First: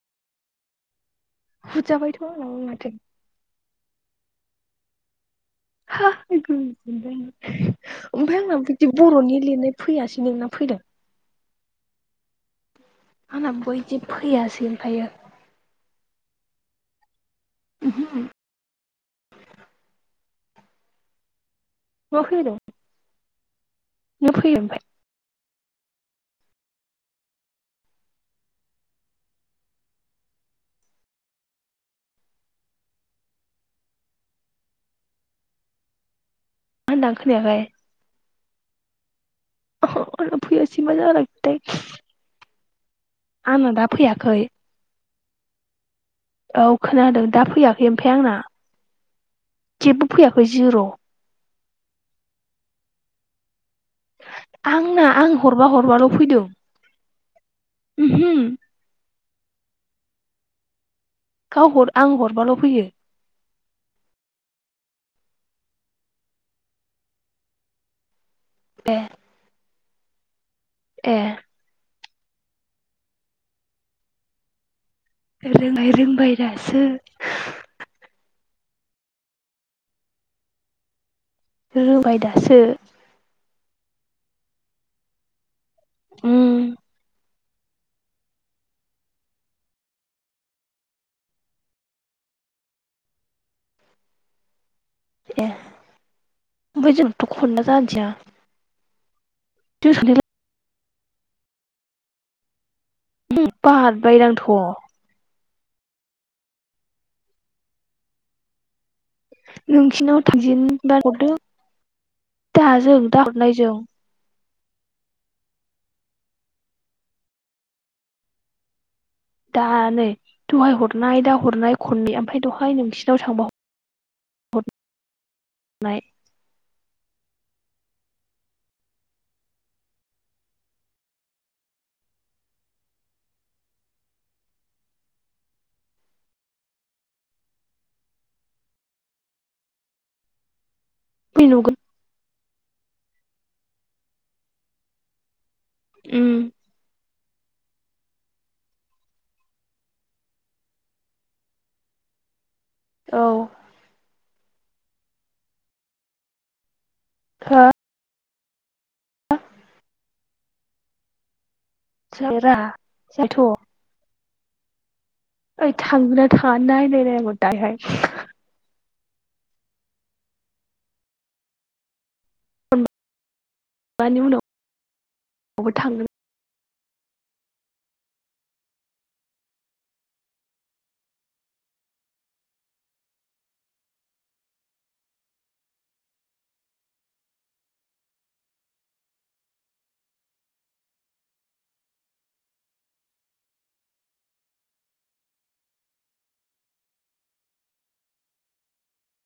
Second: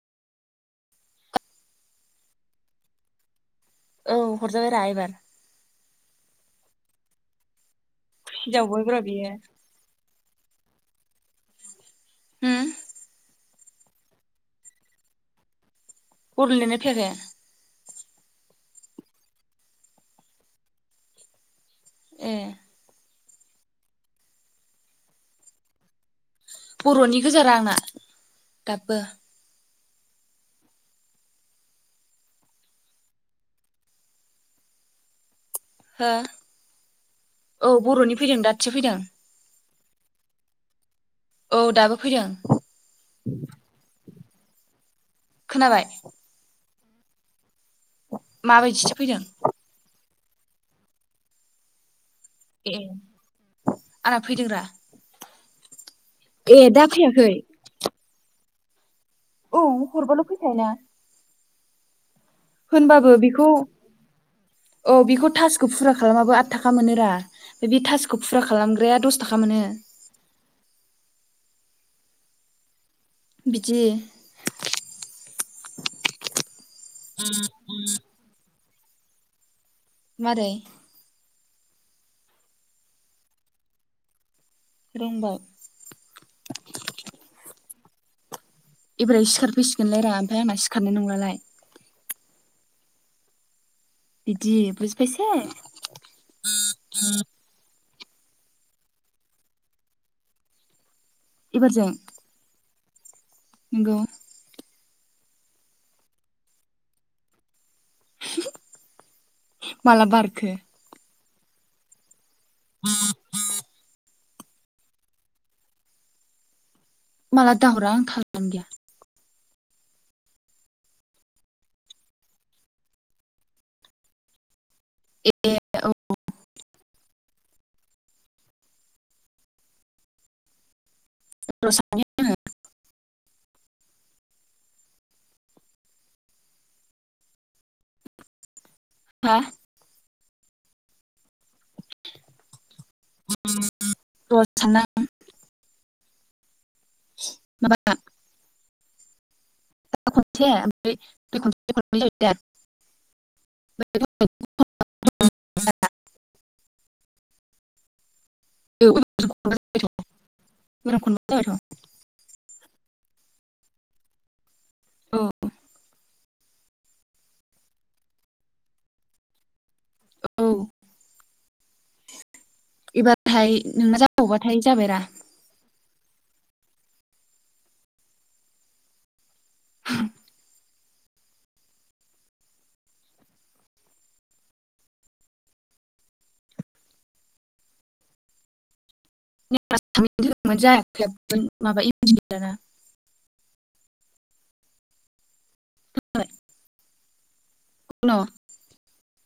[unintelligible] औ हरजाबायब्रा एबार। [unintelligible] ओमफ्राय आंना हिनजाव बिदि बयब्र' बियो बर'नि लिरनाय फैयासै नोंना फैदों? होम आंना मा बयदि फैयासै ओमफायो। बर' लिरनाय फैयाखै? उमहो। ए नुवाखै आरो। नोंना फैयो ओमफाय? बर'नि गोजा रा आंना दाबबो। हो? होनदों आं खोनायाखै औ बर'नि फैदों दासो फैदों। अह' आंना फैयासै। मा औ जालायखोथाय। दाबो फैदों आंना दा फैयाखै। खोनाबाय? औ खोनादों दा फैया। इमफाय आंना माबायदिसो फैदों जेबबो फैयाखै जिर'। ए। आंना फैदोंरा आंना आं हरबा हरबाल' फैदों। ए दा फैयाखै उमहो। औ हरबाल' फैखायो ना। गाव हर आं हर होनबाबो बेखौ औ बेखौ थासखौ फुरा खालामाबो आद थाखा मोनो रा बे थास खौ फुरा खालामग्राया ए दस थाखा मोनो। ए बिदि [unintelligible] रोंनाय रोंबाय दासो [unintelligible] मारै रोबाय दासो रोंबाय उम एबोरै सिखारफैसिगोनलै रा ओमफ्राय आंना सिखारनाय नंलालाय बिदि बुज ए ओमफाय जोंथ' खनना जादिया जों सानैलाय एबारजों बै बाहार नंगौ बायरांथ' [unintelligible] माला नोंसिनाव बारखो थांजेनबा हरदो दाजों दाहरनायजों माला दाहरा आं थालानो गैया दा नै दहाय हरनाय दा हरनाय खननै ओमफाय दहाय नोंसिनाव थांबा ह हर ए नाय [inaudible] [unintelligible] हा [unintelligible] [unintelligible] उम माबा दा खनसे ओमफ्राय दहय खनसे हरबाय जायो दा औ हो [unintelligible] [unintelligible] औ ओइ थांगोना थाङा नाय नायबाव दायहाय औ फन इबा हाय नोंना हरनायनि उनावबो जाबावबाथाय जाबायरा थांगोन [inaudible] [unintelligible] [inaudible] [unintelligible]